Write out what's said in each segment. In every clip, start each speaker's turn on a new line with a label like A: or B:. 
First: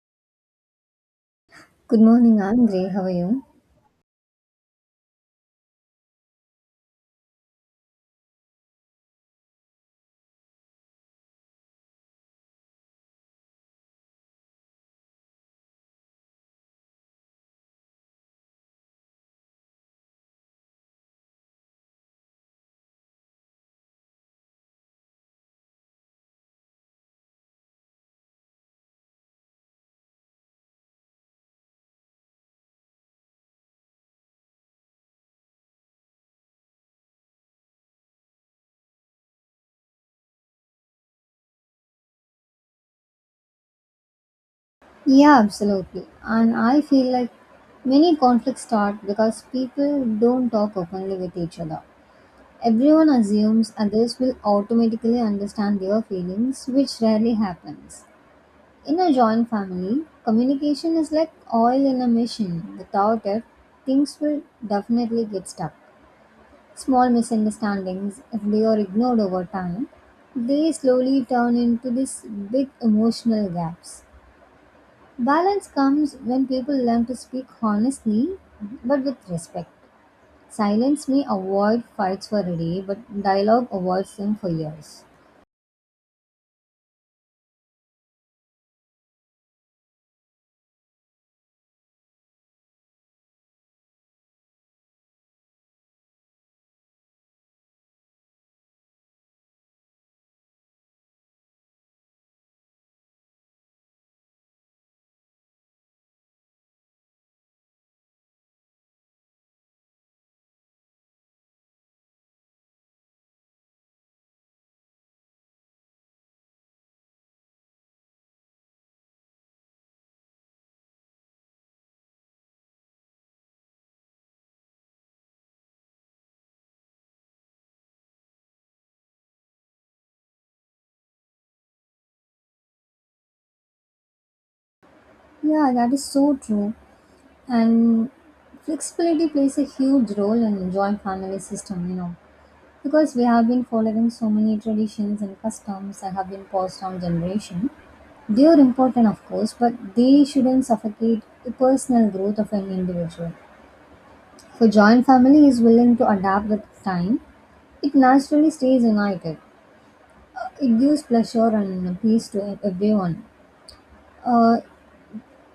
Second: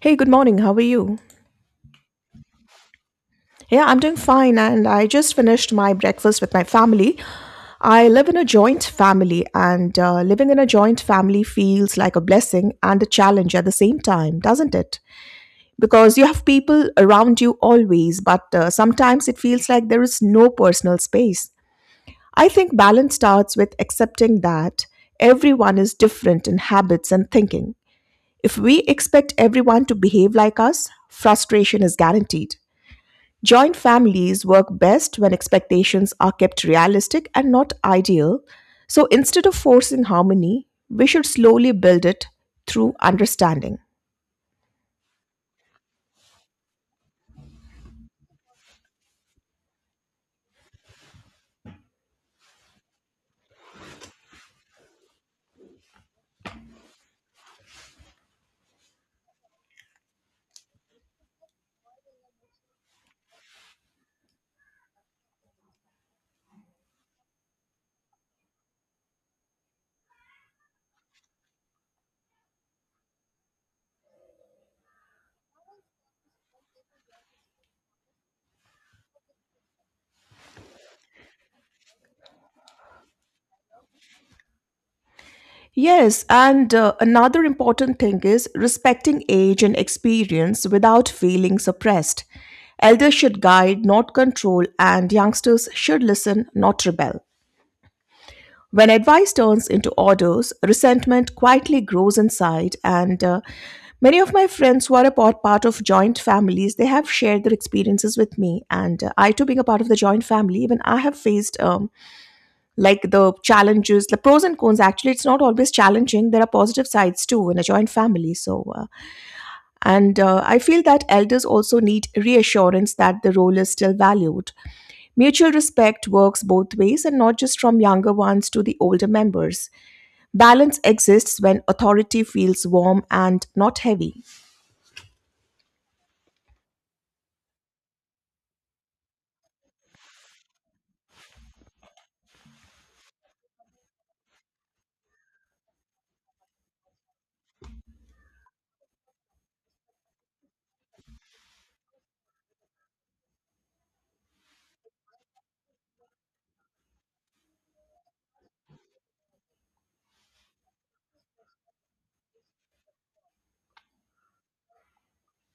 A: Hey, good morning. How are you?
B: Good morning, I'm great. How are you?
A: Yeah, I'm doing fine, and I just finished my breakfast with my family. I live in a joint family, and living in a joint family feels like a blessing and a challenge at the same time, doesn't it? Because you have people around you always, but sometimes it feels like there is no personal space. I think balance starts with accepting that everyone is different in habits and thinking. If we expect everyone to behave like us, frustration is guaranteed. Joint families work best when expectations are kept realistic and not ideal. So instead of forcing harmony, we should slowly build it through understanding.
B: Yeah, absolutely. And I feel like many conflicts start because people don't talk openly with each other. Everyone assumes others will automatically understand their feelings, which rarely happens. In a joint family, communication is like oil in a machine. Without it, things will definitely get stuck. Small misunderstandings, if they are ignored over time, they slowly turn into these big emotional gaps. Balance comes when people learn to speak honestly but with respect. Silence may avoid fights for a day, but dialogue avoids them for years.
A: Yes, and another important thing is respecting age and experience without feeling suppressed. Elders should guide, not control, and youngsters should listen, not rebel. When advice turns into orders, resentment quietly grows inside. And many of my friends who are part of joint families, they have shared their experiences with me. And I, too, being a part of the joint family, even I have faced like the challenges, the pros and cons. Actually, it's not always challenging. There are positive sides too in a joint family. So, and I feel that elders also need reassurance that the role is still valued. Mutual respect works both ways and not just from younger ones to the older members. Balance exists when authority feels warm and not heavy.
B: Yeah, that is so true. And flexibility plays a huge role in joint family system, you know, because we have been following so many traditions and customs that have been passed down generation. They are important, of course, but they shouldn't suffocate the personal growth of an individual. If a joint family is willing to adapt with time, it naturally stays united. It gives pleasure and peace to everyone. Uh,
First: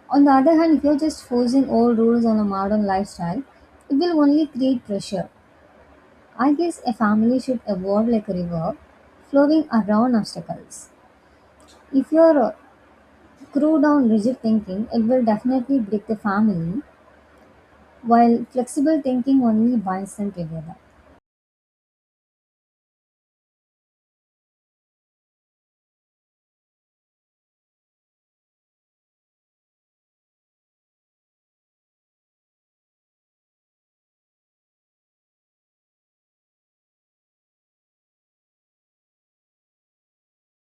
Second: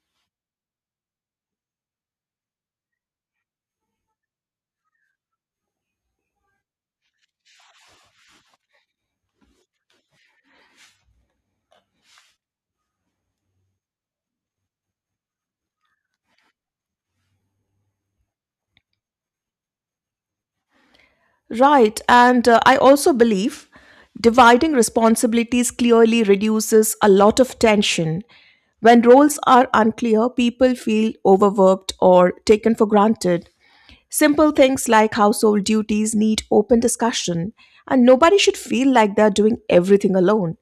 B: on the other hand, if you're just forcing old rules on a modern lifestyle, it will only create pressure. I guess a family should evolve like a river, flowing around obstacles. If you're screwed down rigid thinking, it will definitely break the family, while flexible thinking only binds them together.
A: Right, and I also believe dividing responsibilities clearly reduces a lot of tension. When roles are unclear, people feel overworked or taken for granted. Simple things like household duties need open discussion, and nobody should feel like they're doing everything alone.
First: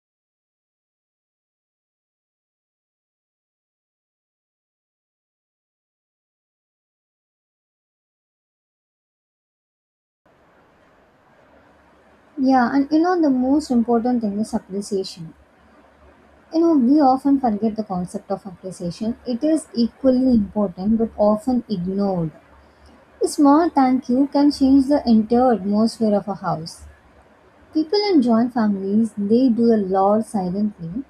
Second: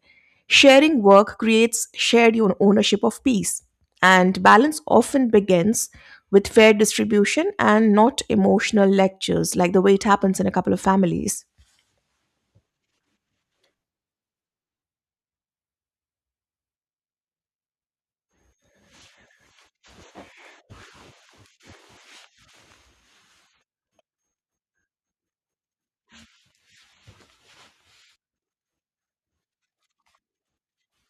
A: Sharing work creates shared ownership of peace, and balance often begins with fair distribution and not emotional lectures like the way it happens in a couple of families.
B: Yeah, and you know the most important thing is appreciation. You know, we often forget the concept of appreciation. It is equally important but often ignored. A small thank you can change the entire atmosphere of a house. People in joint families, they do a lot silently,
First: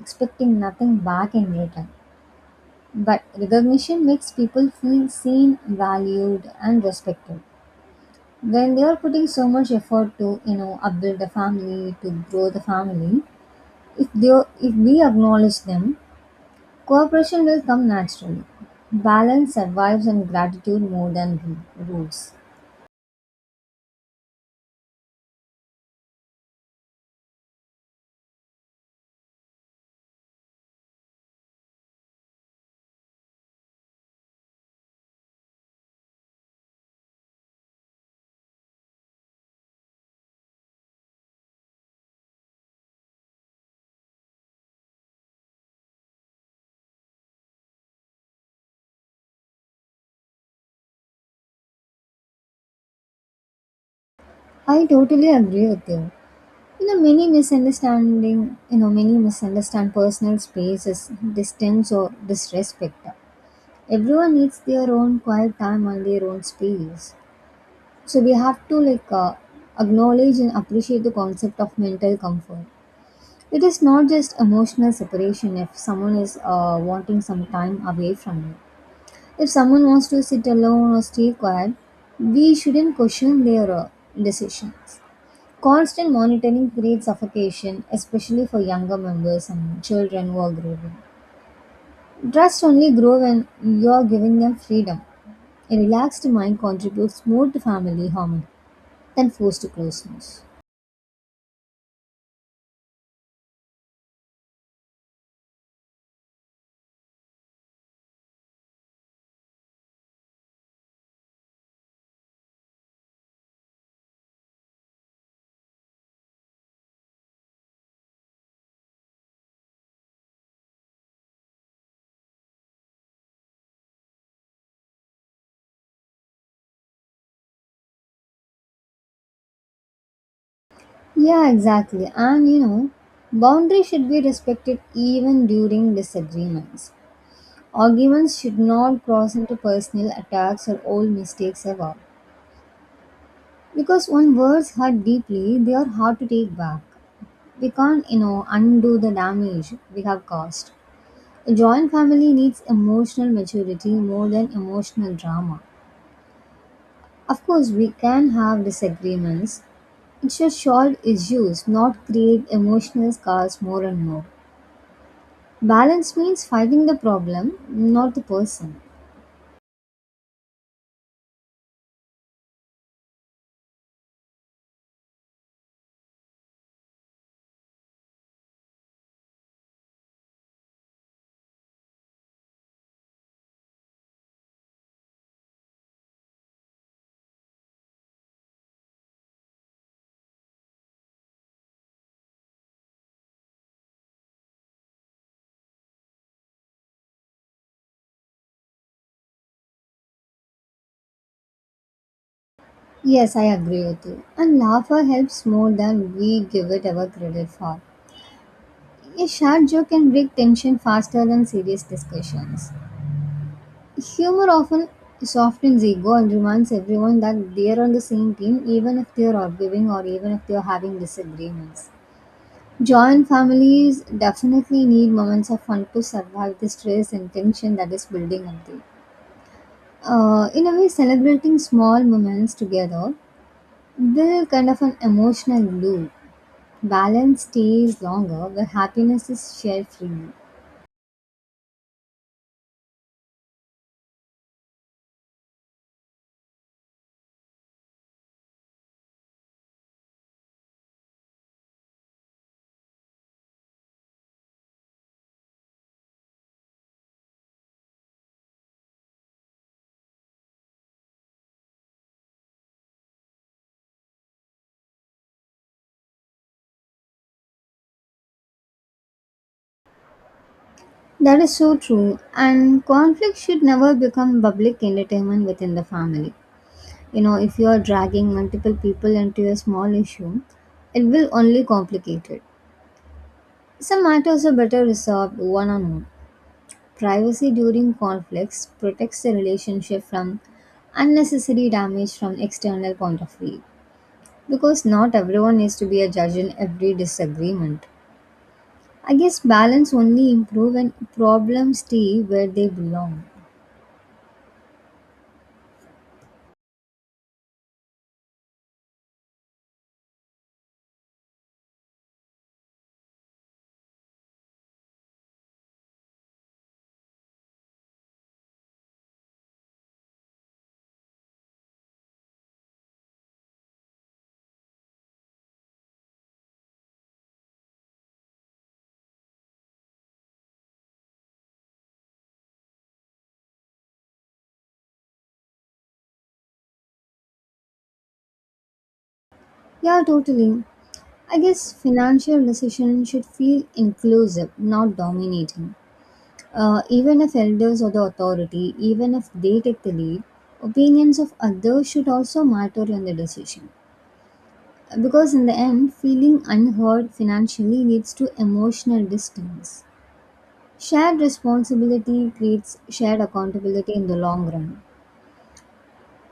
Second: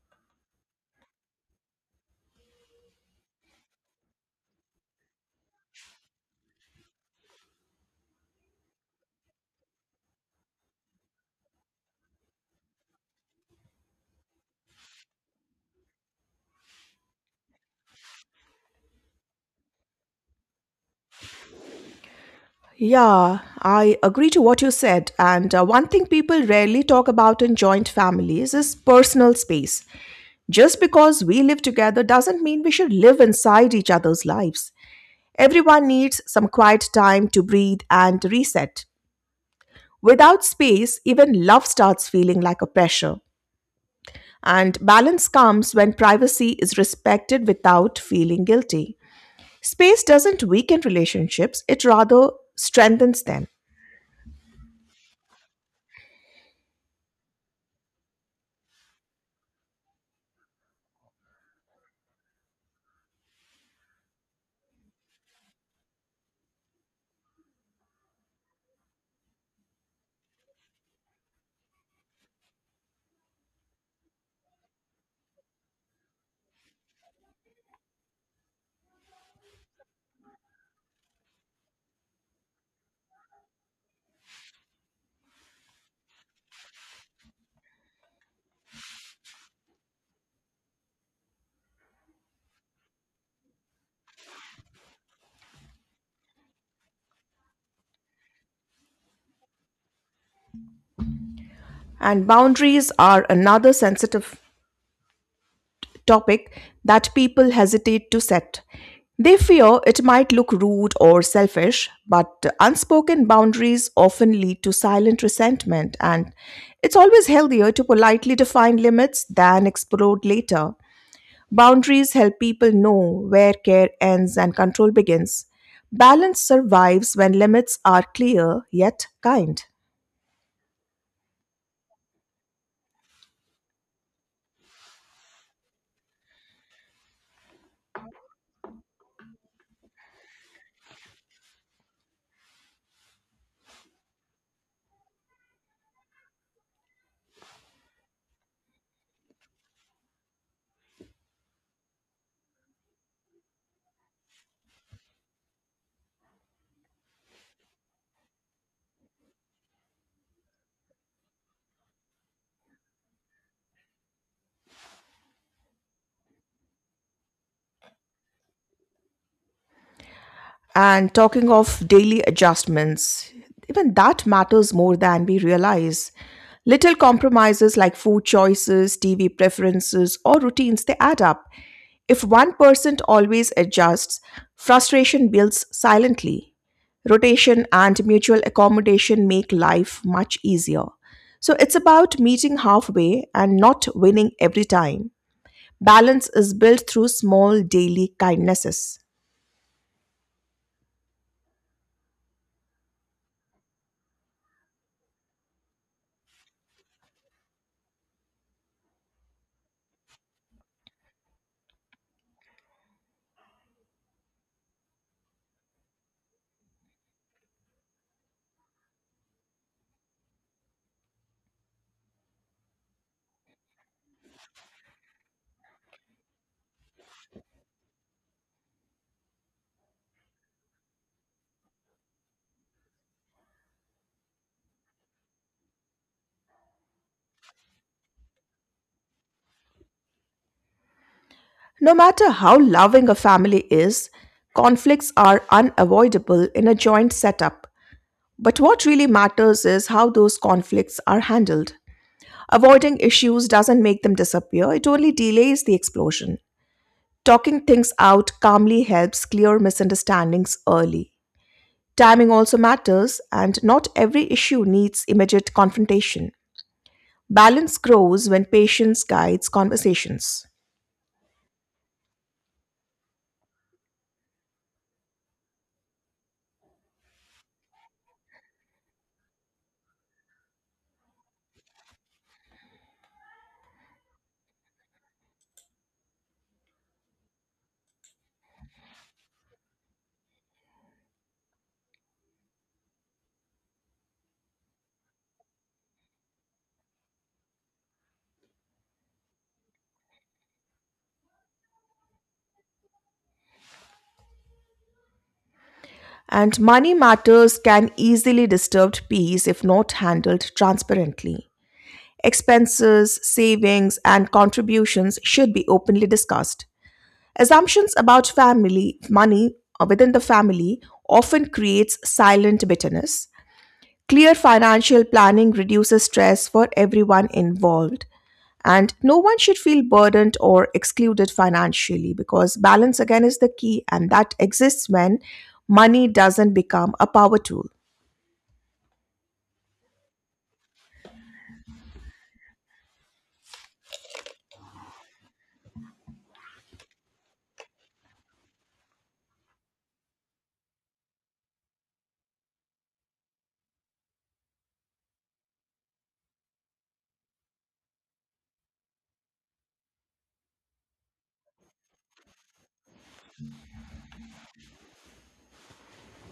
B: expecting nothing back in return. But recognition makes people feel seen, valued, and respected. When they are putting so much effort to, you know, upbuild the family, to grow the family, if they if we acknowledge them, cooperation will come naturally. Balance survives and gratitude more than rules.
A: Yeah, I agree to what you said. And one thing people rarely talk about in joint families is personal space. Just because we live together doesn't mean we should live inside each other's lives. Everyone needs some quiet time to breathe and reset. Without space, even love starts feeling like a pressure. And balance comes when privacy is respected without feeling guilty. Space doesn't weaken relationships, it rather strengthens them.
B: I totally agree with you. You know, many misunderstanding, you know, many misunderstand personal space as distance or disrespect. Everyone needs their own quiet time and their own space. So we have to like acknowledge and appreciate the concept of mental comfort. It is not just emotional separation if someone is wanting some time away from you. If someone wants to sit alone or stay quiet, we shouldn't question their decisions. Constant monitoring creates suffocation, especially for younger members and children who are growing. Trust only grows when you are giving them freedom. A relaxed mind contributes more to family harmony than forced closeness.
A: And boundaries are another sensitive topic that people hesitate to set. They fear it might look rude or selfish, but unspoken boundaries often lead to silent resentment, and it's always healthier to politely define limits than explode later. Boundaries help people know where care ends and control begins. Balance survives when limits are clear yet kind.
B: Yeah, exactly. And you know, boundaries should be respected even during disagreements. Arguments should not cross into personal attacks or old mistakes ever. Because when words hurt deeply, they are hard to take back. We can't, you know, undo the damage we have caused. A joint family needs emotional maturity more than emotional drama. Of course, we can have disagreements. It should solve issues, not create emotional scars more and more. Balance means fighting the problem, not the person.
A: And talking of daily adjustments, even that matters more than we realize. Little compromises like food choices, TV preferences, or routines, they add up. If one person always adjusts, frustration builds silently. Rotation and mutual accommodation make life much easier. So it's about meeting halfway and not winning every time. Balance is built through small daily kindnesses.
B: Yes, I agree with you. And laughter helps more than we give it our credit for. A short joke can break tension faster than serious discussions. Humor often softens ego and reminds everyone that they are on the same team even if they are arguing or even if they are having disagreements. Joint families definitely need moments of fun to survive the stress and tension that is building up there. In a way, celebrating small moments together build kind of an emotional loop. Balance stays longer where happiness is shared freely.
A: No matter how loving a family is, conflicts are unavoidable in a joint setup. But what really matters is how those conflicts are handled. Avoiding issues doesn't make them disappear, it only delays the explosion. Talking things out calmly helps clear misunderstandings early. Timing also matters, and not every issue needs immediate confrontation. Balance grows when patience guides conversations.
B: That is so true, and conflict should never become public entertainment within the family. You know, if you are dragging multiple people into a small issue, it will only complicate it. Some matters are better resolved one on one. Privacy during conflicts protects the relationship from unnecessary damage from external point of view because not everyone needs to be a judge in every disagreement. I guess balance only improve when problems stay where they belong.
A: And money matters can easily disturb peace if not handled transparently. Expenses, savings, and contributions should be openly discussed. Assumptions about family money within the family often creates silent bitterness. Clear financial planning reduces stress for everyone involved. And no one should feel burdened or excluded financially because balance again is the key, and that exists when money doesn't become a power tool.
B: Yeah, totally. I guess financial decisions should feel inclusive, not dominating. Even if elders are the authority, even if they take the lead, opinions of others should also matter in the decision. Because in the end, feeling unheard financially leads to emotional distance. Shared responsibility creates shared accountability in the long run.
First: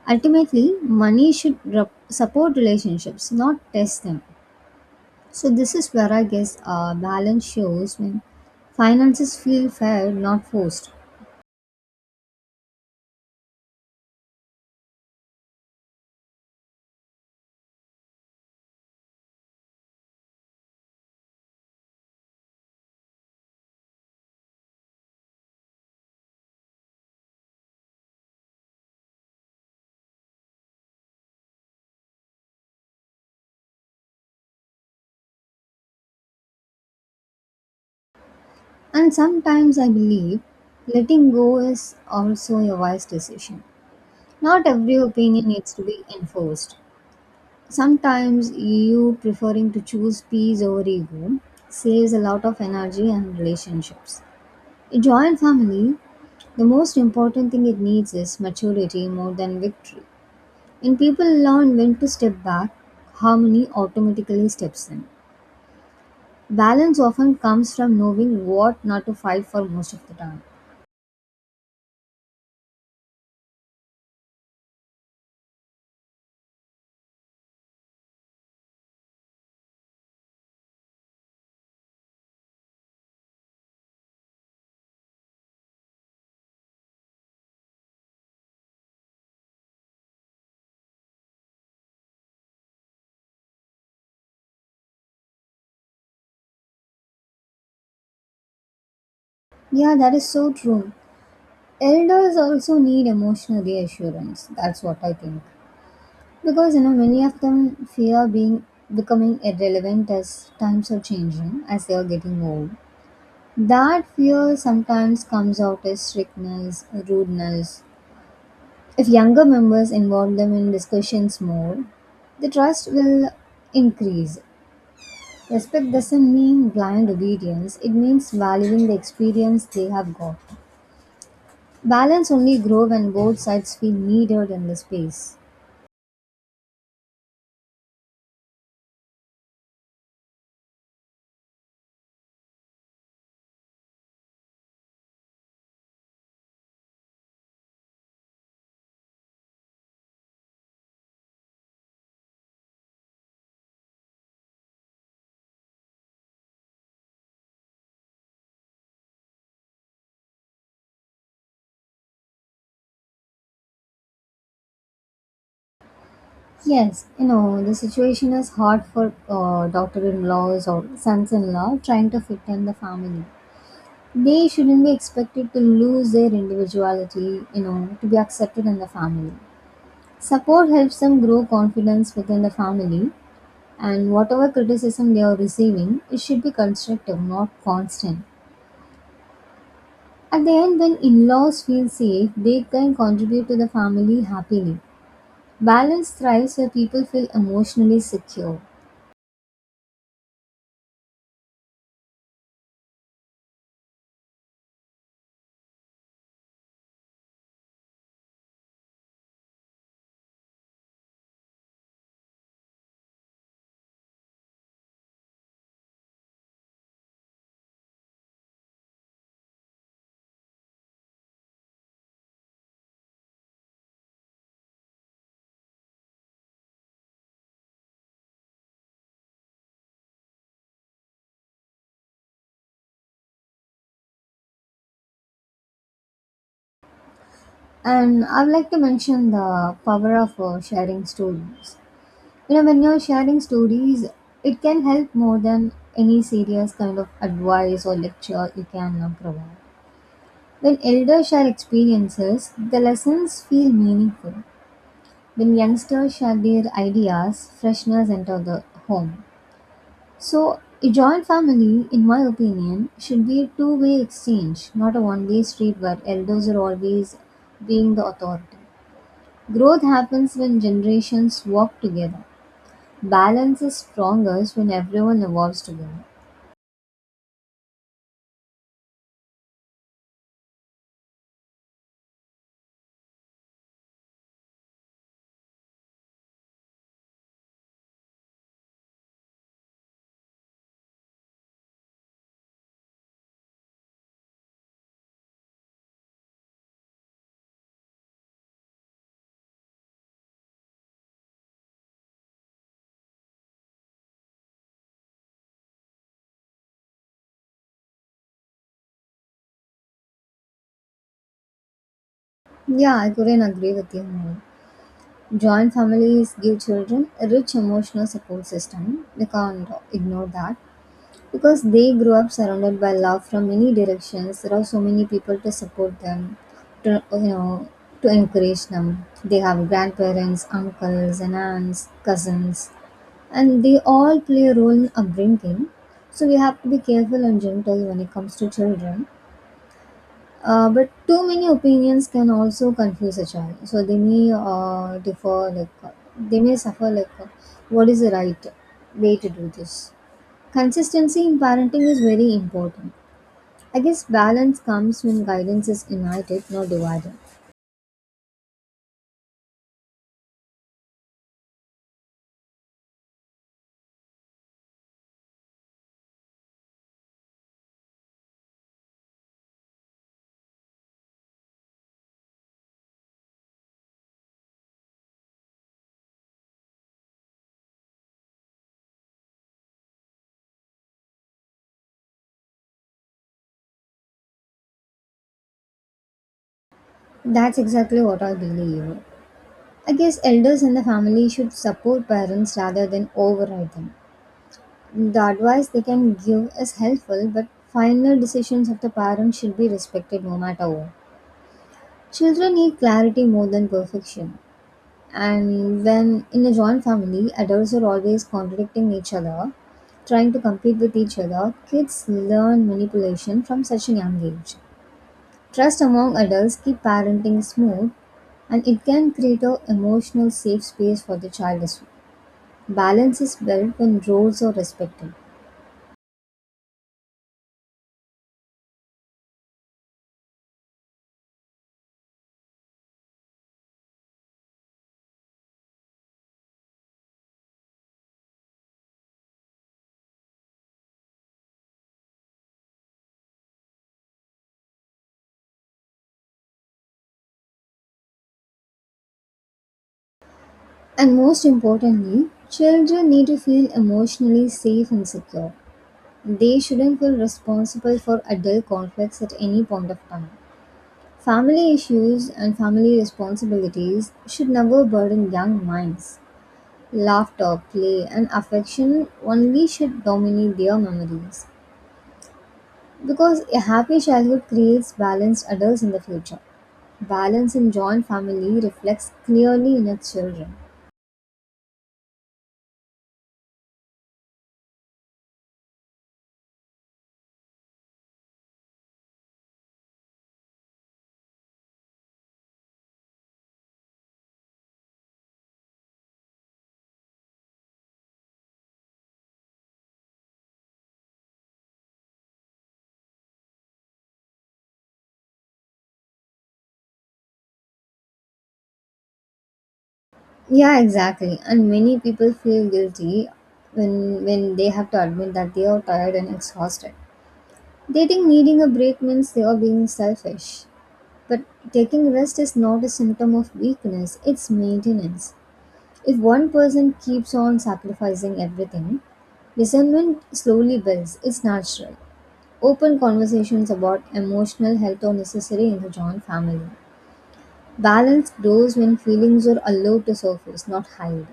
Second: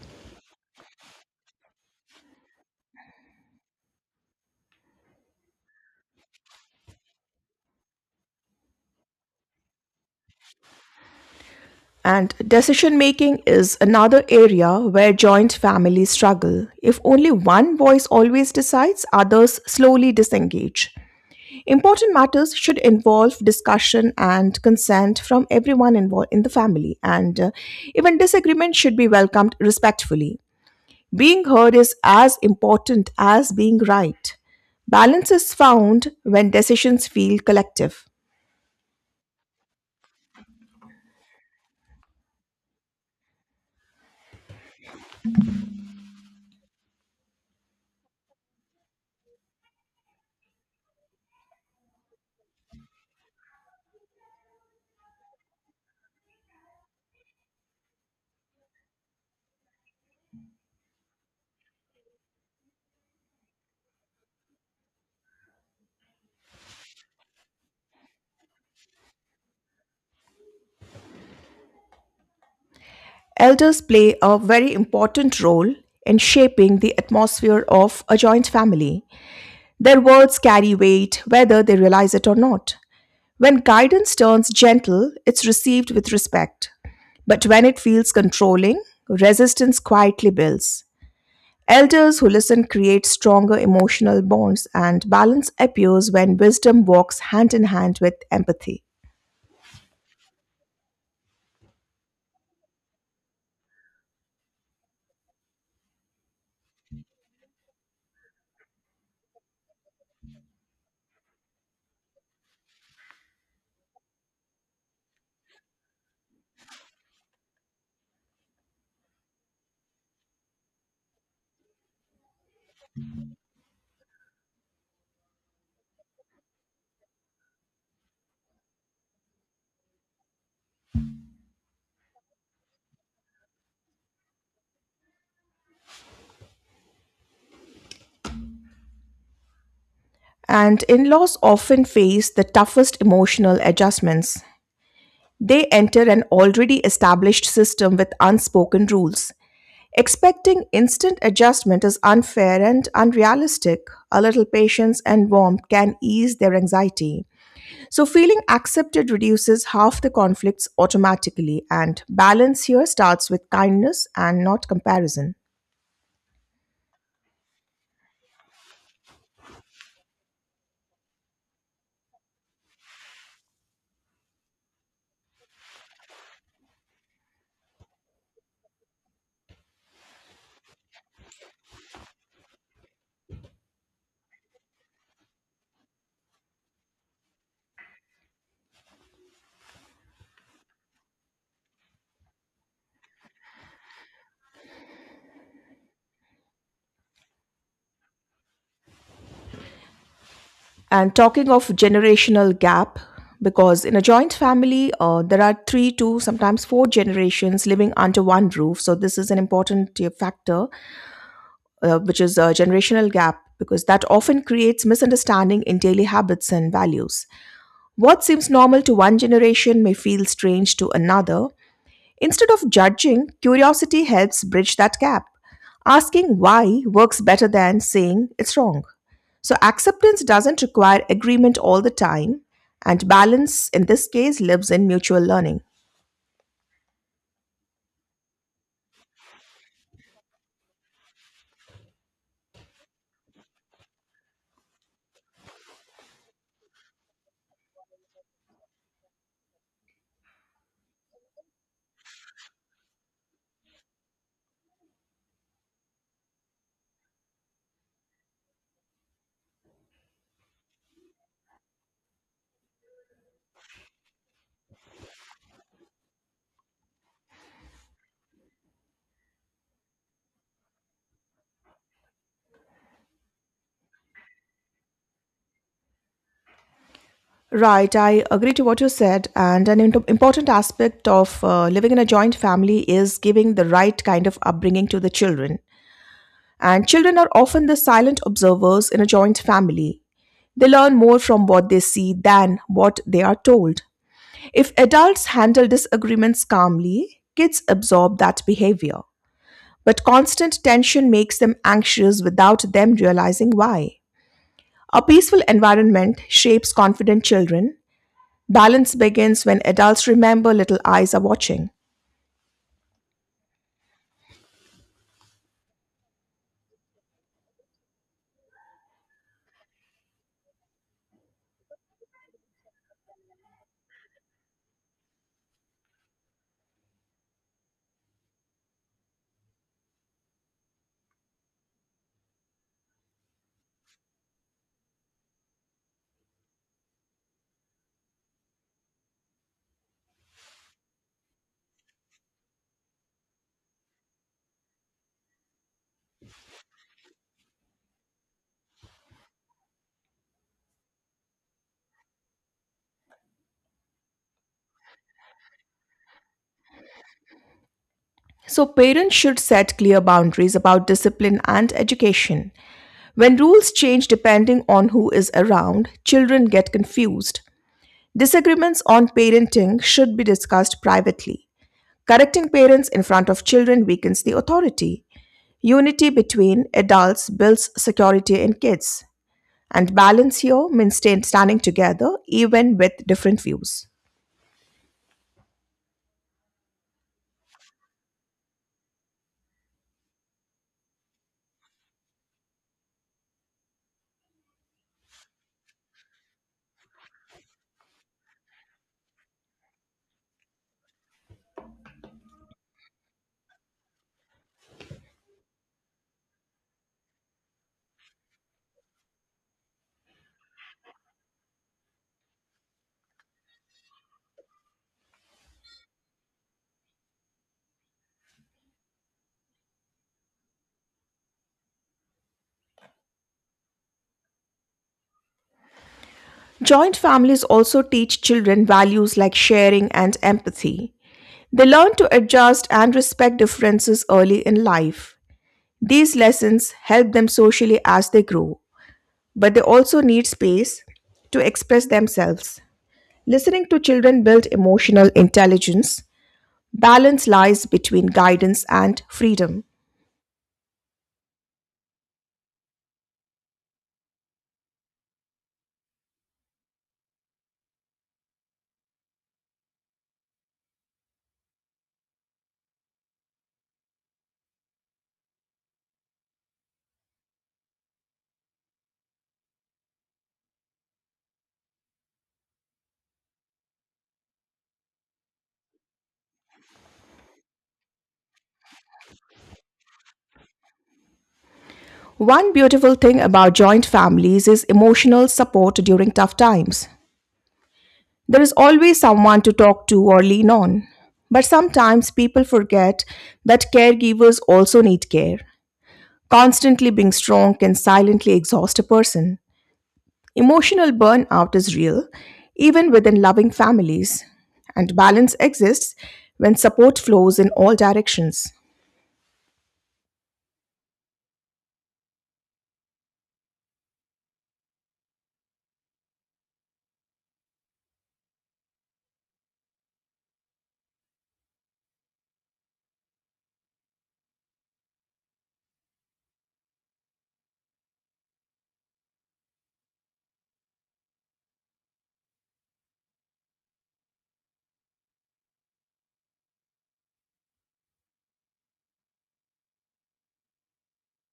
B: Ultimately, money should support relationships, not test them. So, this is where I guess balance shows when finances feel fair, not forced.
A: And decision making is another area where joint families struggle. If only one voice always decides, others slowly disengage. Important matters should involve discussion and consent from everyone involved in the family, and even disagreement should be welcomed respectfully. Being heard is as important as being right. Balance is found when decisions feel collective.
B: And sometimes I believe letting go is also a wise decision. Not every opinion needs to be enforced. Sometimes you preferring to choose peace over ego saves a lot of energy and relationships. A joint family, the most important thing it needs is maturity more than victory. When people learn when to step back, harmony automatically steps in. Balance often comes from knowing what not to fight for most of the time.
A: Elders play a very important role in shaping the atmosphere of a joint family. Their words carry weight whether they realize it or not. When guidance turns gentle, it's received with respect. But when it feels controlling, resistance quietly builds. Elders who listen create stronger emotional bonds, and balance appears when wisdom walks hand in hand with empathy.
B: Yeah, that is so true. Elders also need emotional reassurance. That's what I think. Because you know many of them fear being becoming irrelevant as times are changing as they are getting old. That fear sometimes comes out as strictness rudeness. If younger members involve them in discussions more, the trust will increase. Respect doesn't mean blind obedience, it means valuing the experience they have got. Balance only grows when both sides feel needed in the space.
A: And in laws often face the toughest emotional adjustments. They enter an already established system with unspoken rules. Expecting instant adjustment is unfair and unrealistic. A little patience and warmth can ease their anxiety. So, feeling accepted reduces half the conflicts automatically, and balance here starts with kindness and not comparison.
B: Yes, you know, the situation is hard for daughter in laws or sons in law trying to fit in the family. They shouldn't be expected to lose their individuality, you know, to be accepted in the family. Support helps them grow confidence within the family, and whatever criticism they are receiving, it should be constructive, not constant. At the end, when in laws feel safe, they can contribute to the family happily. Balance thrives where people feel emotionally secure.
A: And talking of generational gap, because in a joint family, there are three two, sometimes four generations living under one roof. So, this is an important factor which is a generational gap, because that often creates misunderstanding in daily habits and values. What seems normal to one generation may feel strange to another. Instead of judging, curiosity helps bridge that gap. Asking why works better than saying it's wrong. So, acceptance doesn't require agreement all the time, and balance in this case lives in mutual learning.
B: And I'd like to mention the power of sharing stories. You know, when you're sharing stories, it can help more than any serious kind of advice or lecture you can provide. When elders share experiences, the lessons feel meaningful. When youngsters share their ideas, freshness enter the home. So a joint family in my opinion should be a two-way exchange, not a one-way street where elders are always being the authority. Growth happens when generations work together. Balance is strongest when everyone evolves together.
A: Right, I agree to what you said. And an important aspect of living in a joint family is giving the right kind of upbringing to the children. And children are often the silent observers in a joint family. They learn more from what they see than what they are told. If adults handle disagreements calmly, kids absorb that behavior. But constant tension makes them anxious without them realizing why. A peaceful environment shapes confident children. Balance begins when adults remember little eyes are watching.
B: Yeah, I couldn't agree with you more. Joint families give children a rich emotional support system. We can't ignore that because they grow up surrounded by love from many directions. There are so many people to support them, to you know, to encourage them. They have grandparents, uncles, and aunts, cousins, and they all play a role in upbringing. So we have to be careful and gentle when it comes to children. But too many opinions can also confuse a child. So they may differ, like they may suffer, like what is the right way to do this? Consistency in parenting is very important. I guess balance comes when guidance is united, not divided.
A: So, parents should set clear boundaries about discipline and education. When rules change depending on who is around, children get confused. Disagreements on parenting should be discussed privately. Correcting parents in front of children weakens the authority. Unity between adults builds security in kids. And balance here means staying standing together even with different views.
B: That's exactly what I believe. I guess elders in the family should support parents rather than override them. The advice they can give is helpful, but final decisions of the parents should be respected no matter what. Children need clarity more than perfection. And when in a joint family, adults are always contradicting each other, trying to compete with each other, kids learn manipulation from such a young age. Trust among adults keep parenting smooth and it can create a emotional safe space for the child as well. Balance is built when roles are respected.
A: Joint families also teach children values like sharing and empathy. They learn to adjust and respect differences early in life. These lessons help them socially as they grow, but they also need space to express themselves. Listening to children builds emotional intelligence. Balance lies between guidance and freedom.
B: And most importantly, children need to feel emotionally safe and secure. They shouldn't feel responsible for adult conflicts at any point of time. Family issues and family responsibilities should never burden young minds. Laughter, play, and affection only should dominate their memories. Because a happy childhood creates balanced adults in the future. Balance in joint family reflects clearly in its children.
A: One beautiful thing about joint families is emotional support during tough times. There is always someone to talk to or lean on. But sometimes people forget that caregivers also need care. Constantly being strong can silently exhaust a person. Emotional burnout is real, even within loving families, and balance exists when support flows in all directions.
B: Yeah, exactly. And many people feel guilty when they have to admit that they are tired and exhausted. They think needing a break means they are being selfish. But taking rest is not a symptom of weakness, it's maintenance. If one person keeps on sacrificing everything, resentment slowly builds. It's natural. Open conversations about emotional health are necessary in the joint family. Balance grows when feelings are allowed to surface, not hide.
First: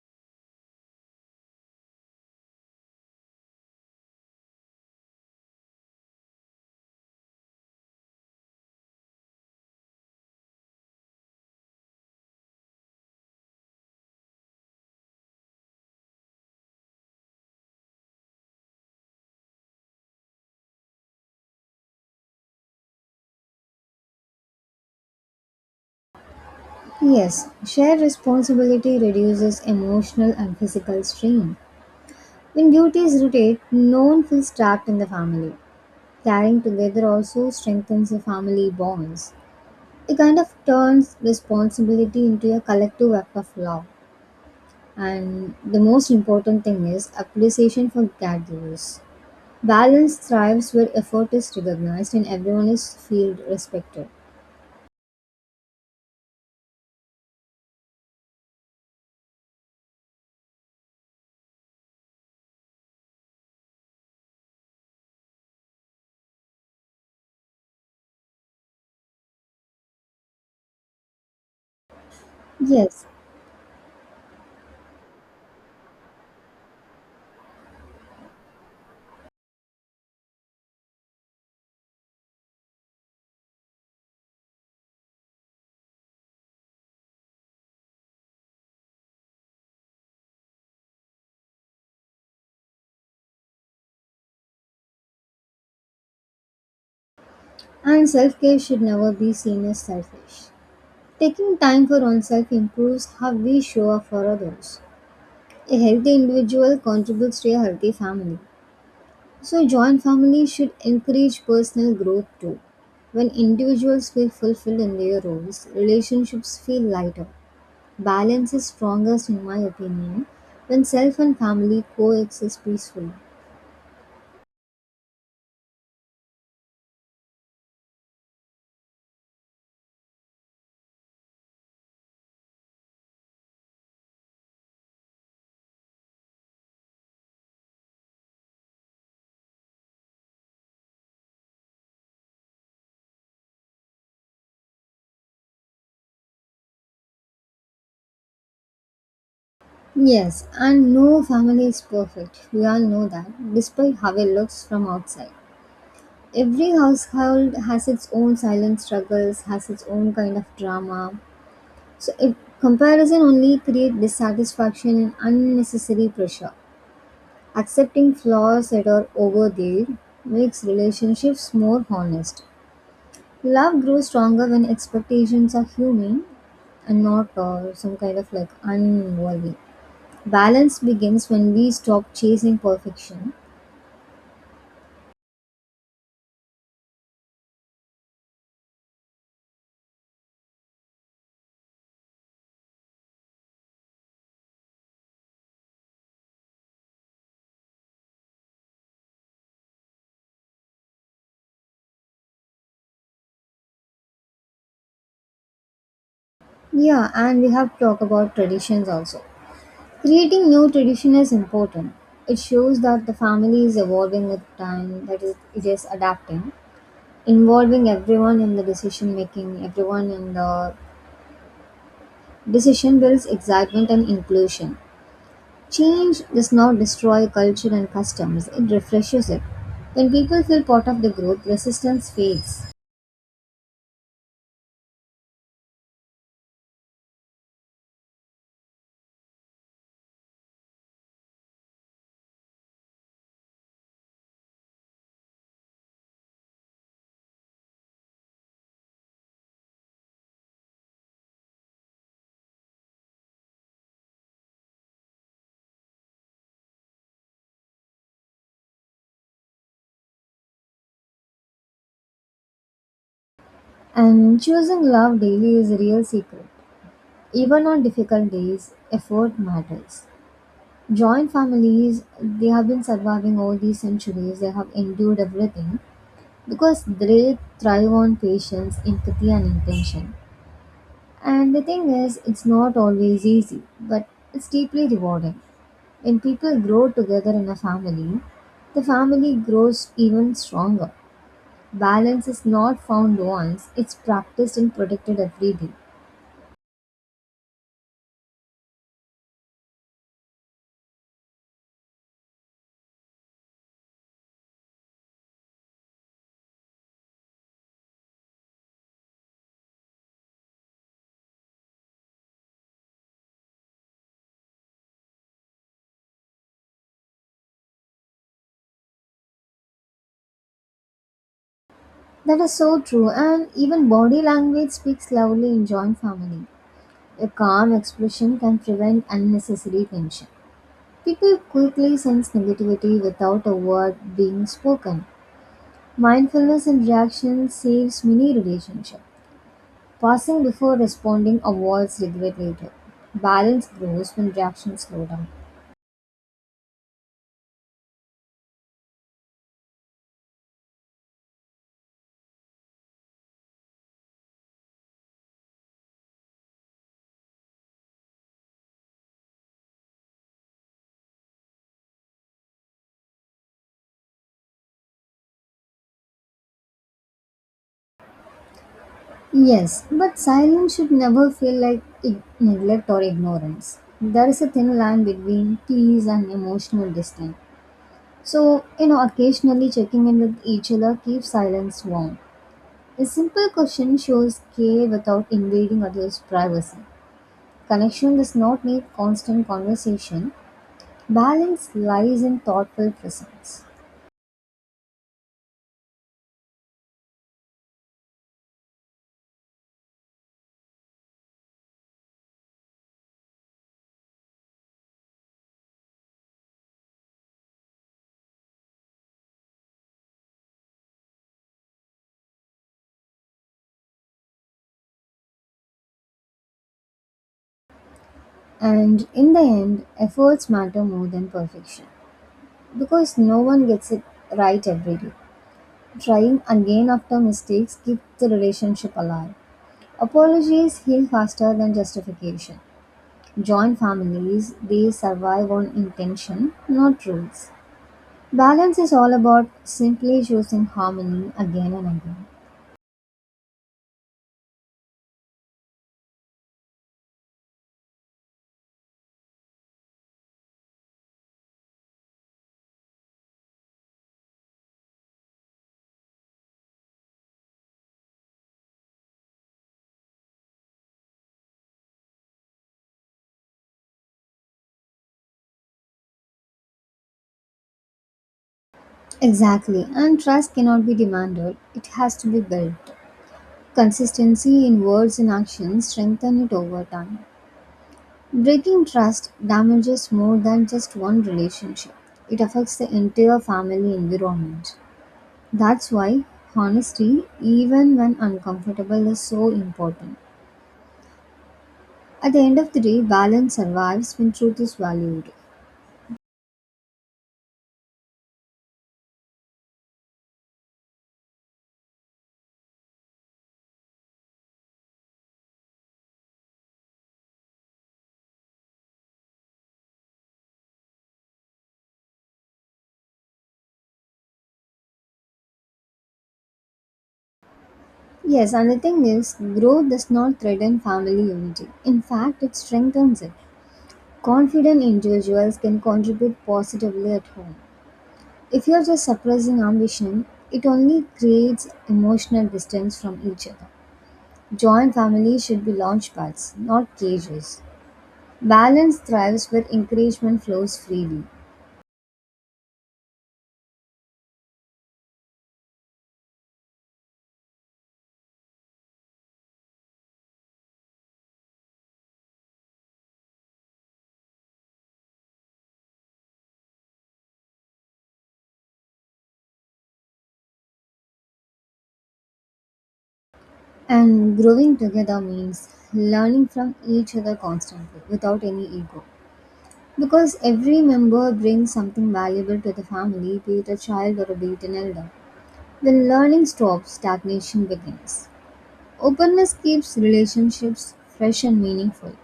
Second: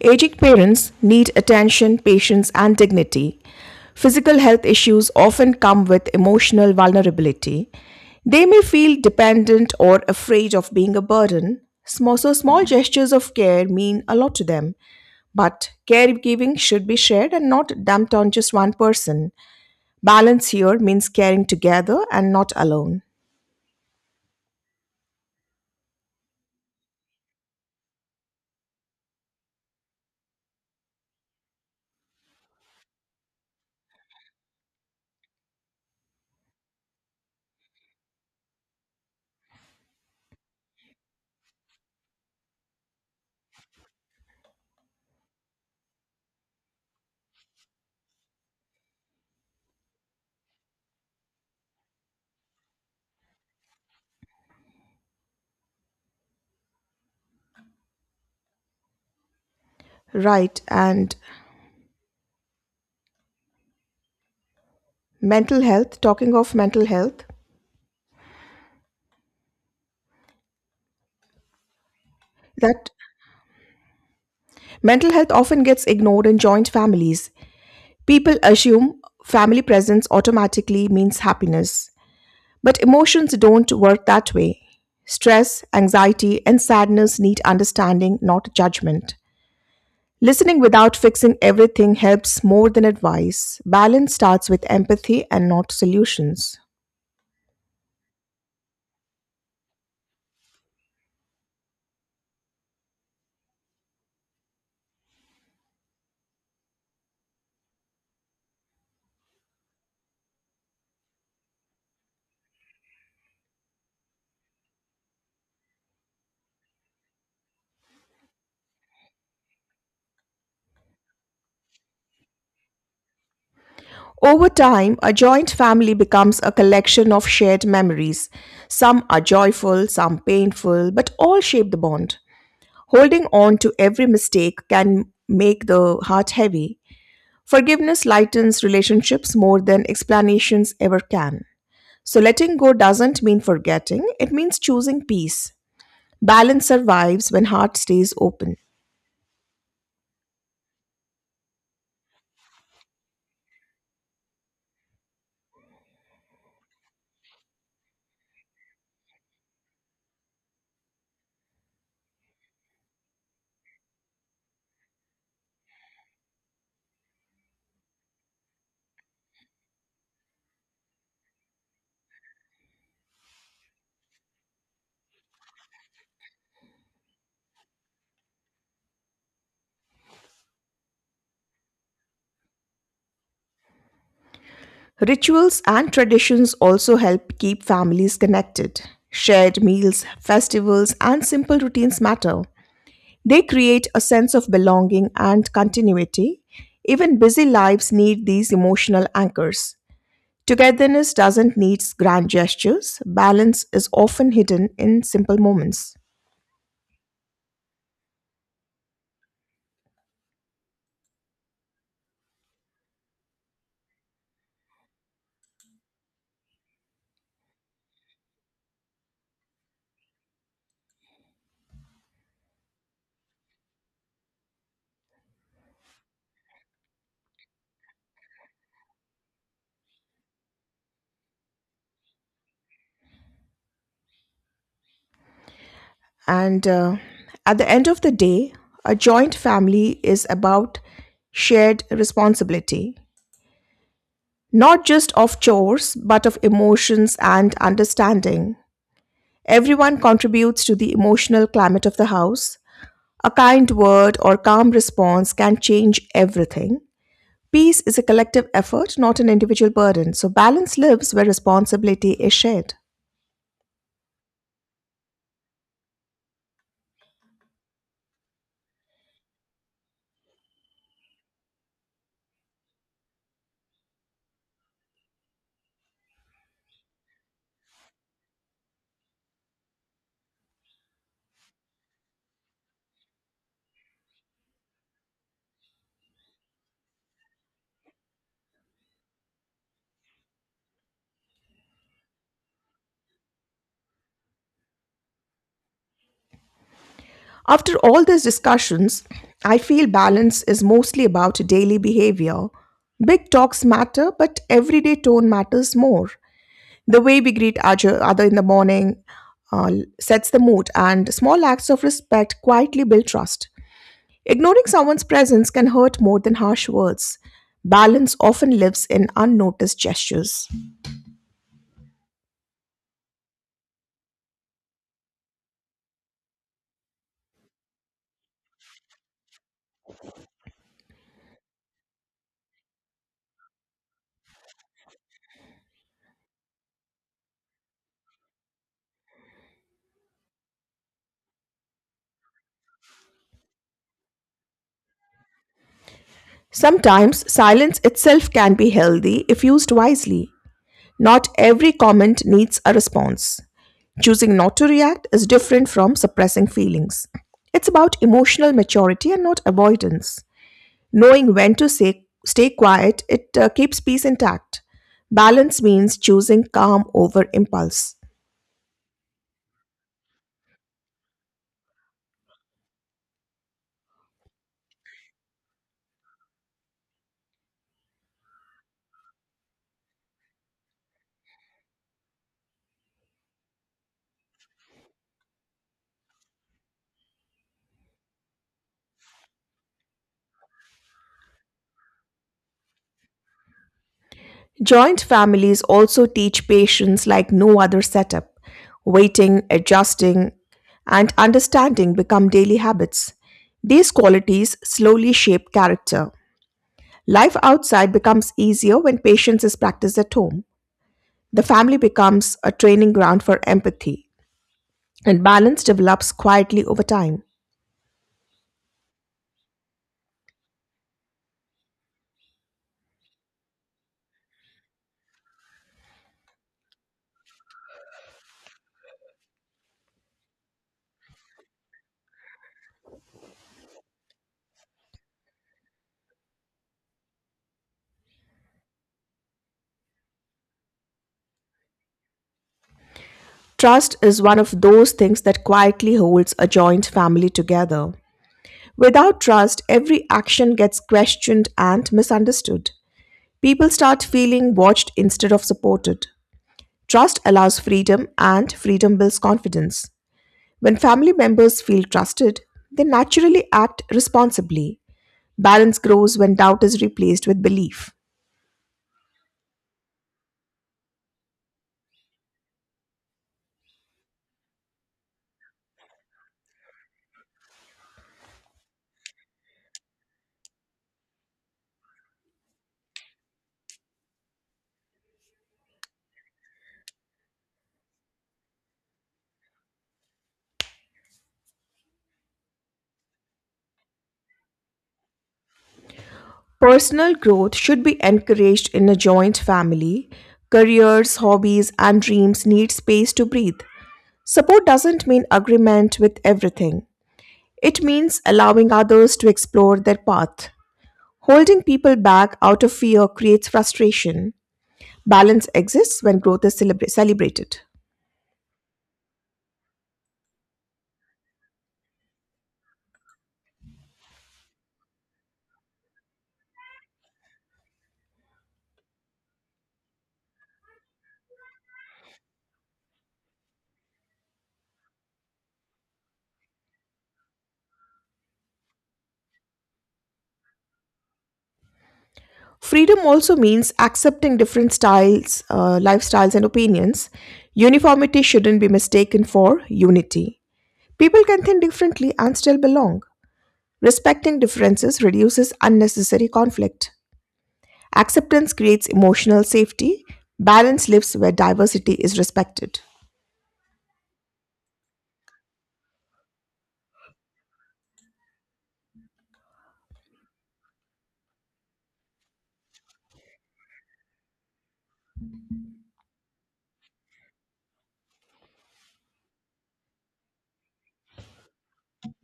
A: Aging parents need attention, patience, and dignity. Physical health issues often come with emotional vulnerability. They may feel dependent or afraid of being a burden. So, small gestures of care mean a lot to them. But caregiving should be shared and not dumped on just one person. Balance here means caring together and not alone.
B: Yes, shared responsibility reduces emotional and physical strain. When duties rotate, no one feels trapped in the family. Caring together also strengthens the family bonds. It kind of turns responsibility into a collective act of love. And the most important thing is appreciation for caregivers. Balance thrives where effort is recognized and everyone is feel respected.
A: Right. And mental health, that
B: Yes,
A: mental health often gets ignored in joint families. People assume family presence automatically means happiness, but emotions don't work that way. Stress, anxiety, and sadness need understanding, not judgment. Listening without fixing everything helps more than advice. Balance starts with empathy and not solutions.
B: and self care should never be seen as selfish. Taking time for oneself improves how we show up for others. A healthy individual contributes to a healthy family. So, joint families should encourage personal growth too. When individuals feel fulfilled in their roles, relationships feel lighter. Balance is strongest, in my opinion, when self and family coexist peacefully.
A: Over time, a joint family becomes a collection of shared memories. Some are joyful, some painful, but all shape the bond. Holding on to every mistake can make the heart heavy. Forgiveness lightens relationships more than explanations ever can. So, letting go doesn't mean forgetting, it means choosing peace. Balance survives when heart stays open.
B: Yes, and no family is perfect. We all know that, despite how it looks from outside. Every household has its own silent struggles, has its own kind of drama. Comparison only creates dissatisfaction and unnecessary pressure. Accepting flaws that are overlaid makes relationships more honest. Love grows stronger when expectations are human and not some kind of like unworthy. Balance begins when we stop chasing perfection.
A: Rituals and traditions also help keep families connected. Shared meals, festivals, and simple routines matter. They create a sense of belonging and continuity. Even busy lives need these emotional anchors. Togetherness doesn't need grand gestures. Balance is often hidden in simple moments.
B: Yeah, and we have talked about traditions also. Creating new tradition is important. It shows that the family is evolving with time, that is, it is adapting. Involving everyone in the decision making, Everyone in the decision builds excitement and inclusion. Change does not destroy culture and customs, it refreshes it. When people feel part of the group, resistance fades.
A: And at the end of the day, a joint family is about shared responsibility, not just of chores, but of emotions and understanding. Everyone contributes to the emotional climate of the house. A kind word or calm response can change everything. Peace is a collective effort, not an individual burden, so balance lives where responsibility is shared.
B: And choosing love daily is a real secret. Even on difficult days, effort matters. Joint families, they have been surviving all these centuries, they have endured everything because they thrive on patience, empathy, and intention. And the thing is, it's not always easy, but it's deeply rewarding. When people grow together in a family, the family grows even stronger. Balance is not found once, it's practiced and protected every day.
A: After all these discussions, I feel balance is mostly about daily behavior. Big talks matter, but everyday tone matters more. The way we greet other in the morning uh, sets the mood, and small acts of respect quietly build trust. Ignoring someone's presence can hurt more than harsh words. Balance often lives in unnoticed gestures.
B: That is so true, and even body language speaks loudly in joint family. A calm expression can prevent unnecessary tension. People quickly sense negativity without a word being spoken. Mindfulness in reaction saves many relationships. Pausing before responding avoids regret later. Balance grows when reactions slow down.
A: Sometimes silence itself can be healthy if used wisely. Not every comment needs a response. Choosing not to react is different from suppressing feelings. It's about emotional maturity and not avoidance. Knowing when to say, stay quiet, it keeps peace intact. Balance means choosing calm over impulse.
B: Yes, but silence should never feel like neglect or ignorance. There is a thin line between tease and emotional distance. So, occasionally checking in with each other keeps silence warm. A simple question shows care without invading others' privacy. Connection does not need constant conversation. Balance lies in thoughtful presence.
A: Joint families also teach patience like no other setup. Waiting, adjusting, and understanding become daily habits. These qualities slowly shape character. Life outside becomes easier when patience is practiced at home. The family becomes a training ground for empathy, and balance develops quietly over time.
B: And in the end, efforts matter more than perfection because no one gets it right every day. Trying again after mistakes keeps the relationship alive. Apologies heal faster than justification. Joint families, they survive on intention, not rules. Balance is all about simply choosing harmony again and again.
A: Trust is one of those things that quietly holds a joint family together. Without trust, every action gets questioned and misunderstood. People start feeling watched instead of supported. Trust allows freedom, and freedom builds confidence. When family members feel trusted, they naturally act responsibly. Balance grows when doubt is replaced with belief.
B: Exactly, and trust cannot be demanded, it has to be built. Consistency in words and actions strengthen it over time. Breaking trust damages more than just one relationship. It affects the entire family environment. That's why honesty, even when uncomfortable, is so important. At the end of the day, balance survives when truth is valued.
A: Personal growth should be encouraged in a joint family. Careers, hobbies, and dreams need space to breathe. Support doesn't mean agreement with everything, it means allowing others to explore their path. Holding people back out of fear creates frustration. Balance exists when growth is celebrated.
B: Yes, and the thing is, growth does not threaten family unity. In fact, it strengthens it. Confident individuals can contribute positively at home. If you're just suppressing ambition, it only creates emotional distance from each other. Joint families should be launchpads, not cages. Balance thrives where encouragement flows freely.
A: Freedom also means accepting different styles, lifestyles, and opinions. Uniformity shouldn't be mistaken for unity. People can think differently and still belong. Respecting differences reduces unnecessary conflict. Acceptance creates emotional safety. Balance lives where diversity is respected.
B: And growing together means learning from each other constantly without any ego. Because every member brings something valuable to the family, be it a child or be it an elder. When learning stops, stagnation begins. Openness keeps relationships fresh and meaningful.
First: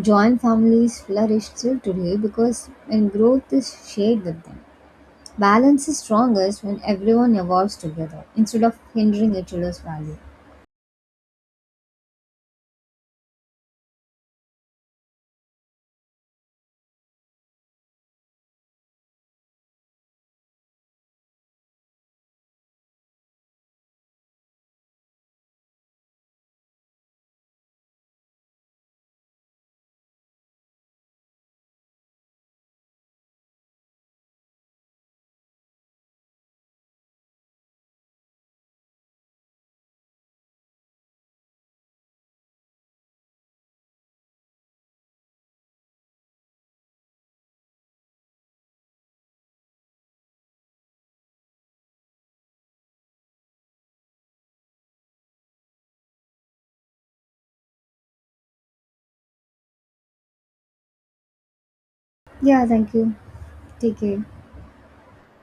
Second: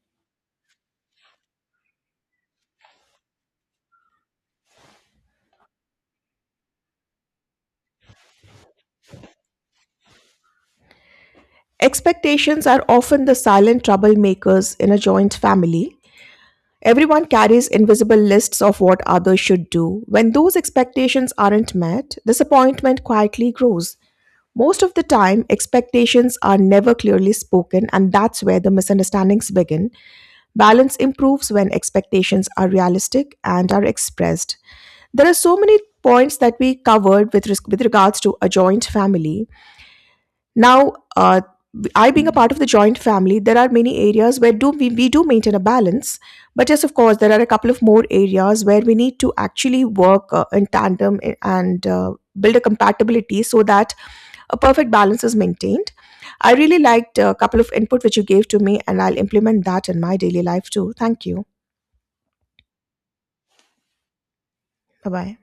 B: Joint families flourish still today because when growth is shared with them. Balance is strongest when everyone evolves together instead of hindering each other's value.
A: Expectations are often the silent troublemakers in a joint family. Everyone carries invisible lists of what others should do. When those expectations aren't met, disappointment quietly grows. Most of the time, expectations are never clearly spoken, and that's where the misunderstandings begin. Balance improves when expectations are realistic and are expressed. There are so many points that we covered with, with regards to a joint family. Now, I being a part of the joint family, there are many areas where we do maintain a balance. But yes, of course, there are a couple of more areas where we need to actually work in tandem and build a compatibility so that a perfect balance is maintained. I really liked a couple of input which you gave to me, and I'll implement that in my daily life too. Thank you.
B: Yeah, thank you. Take care.
A: Bye bye.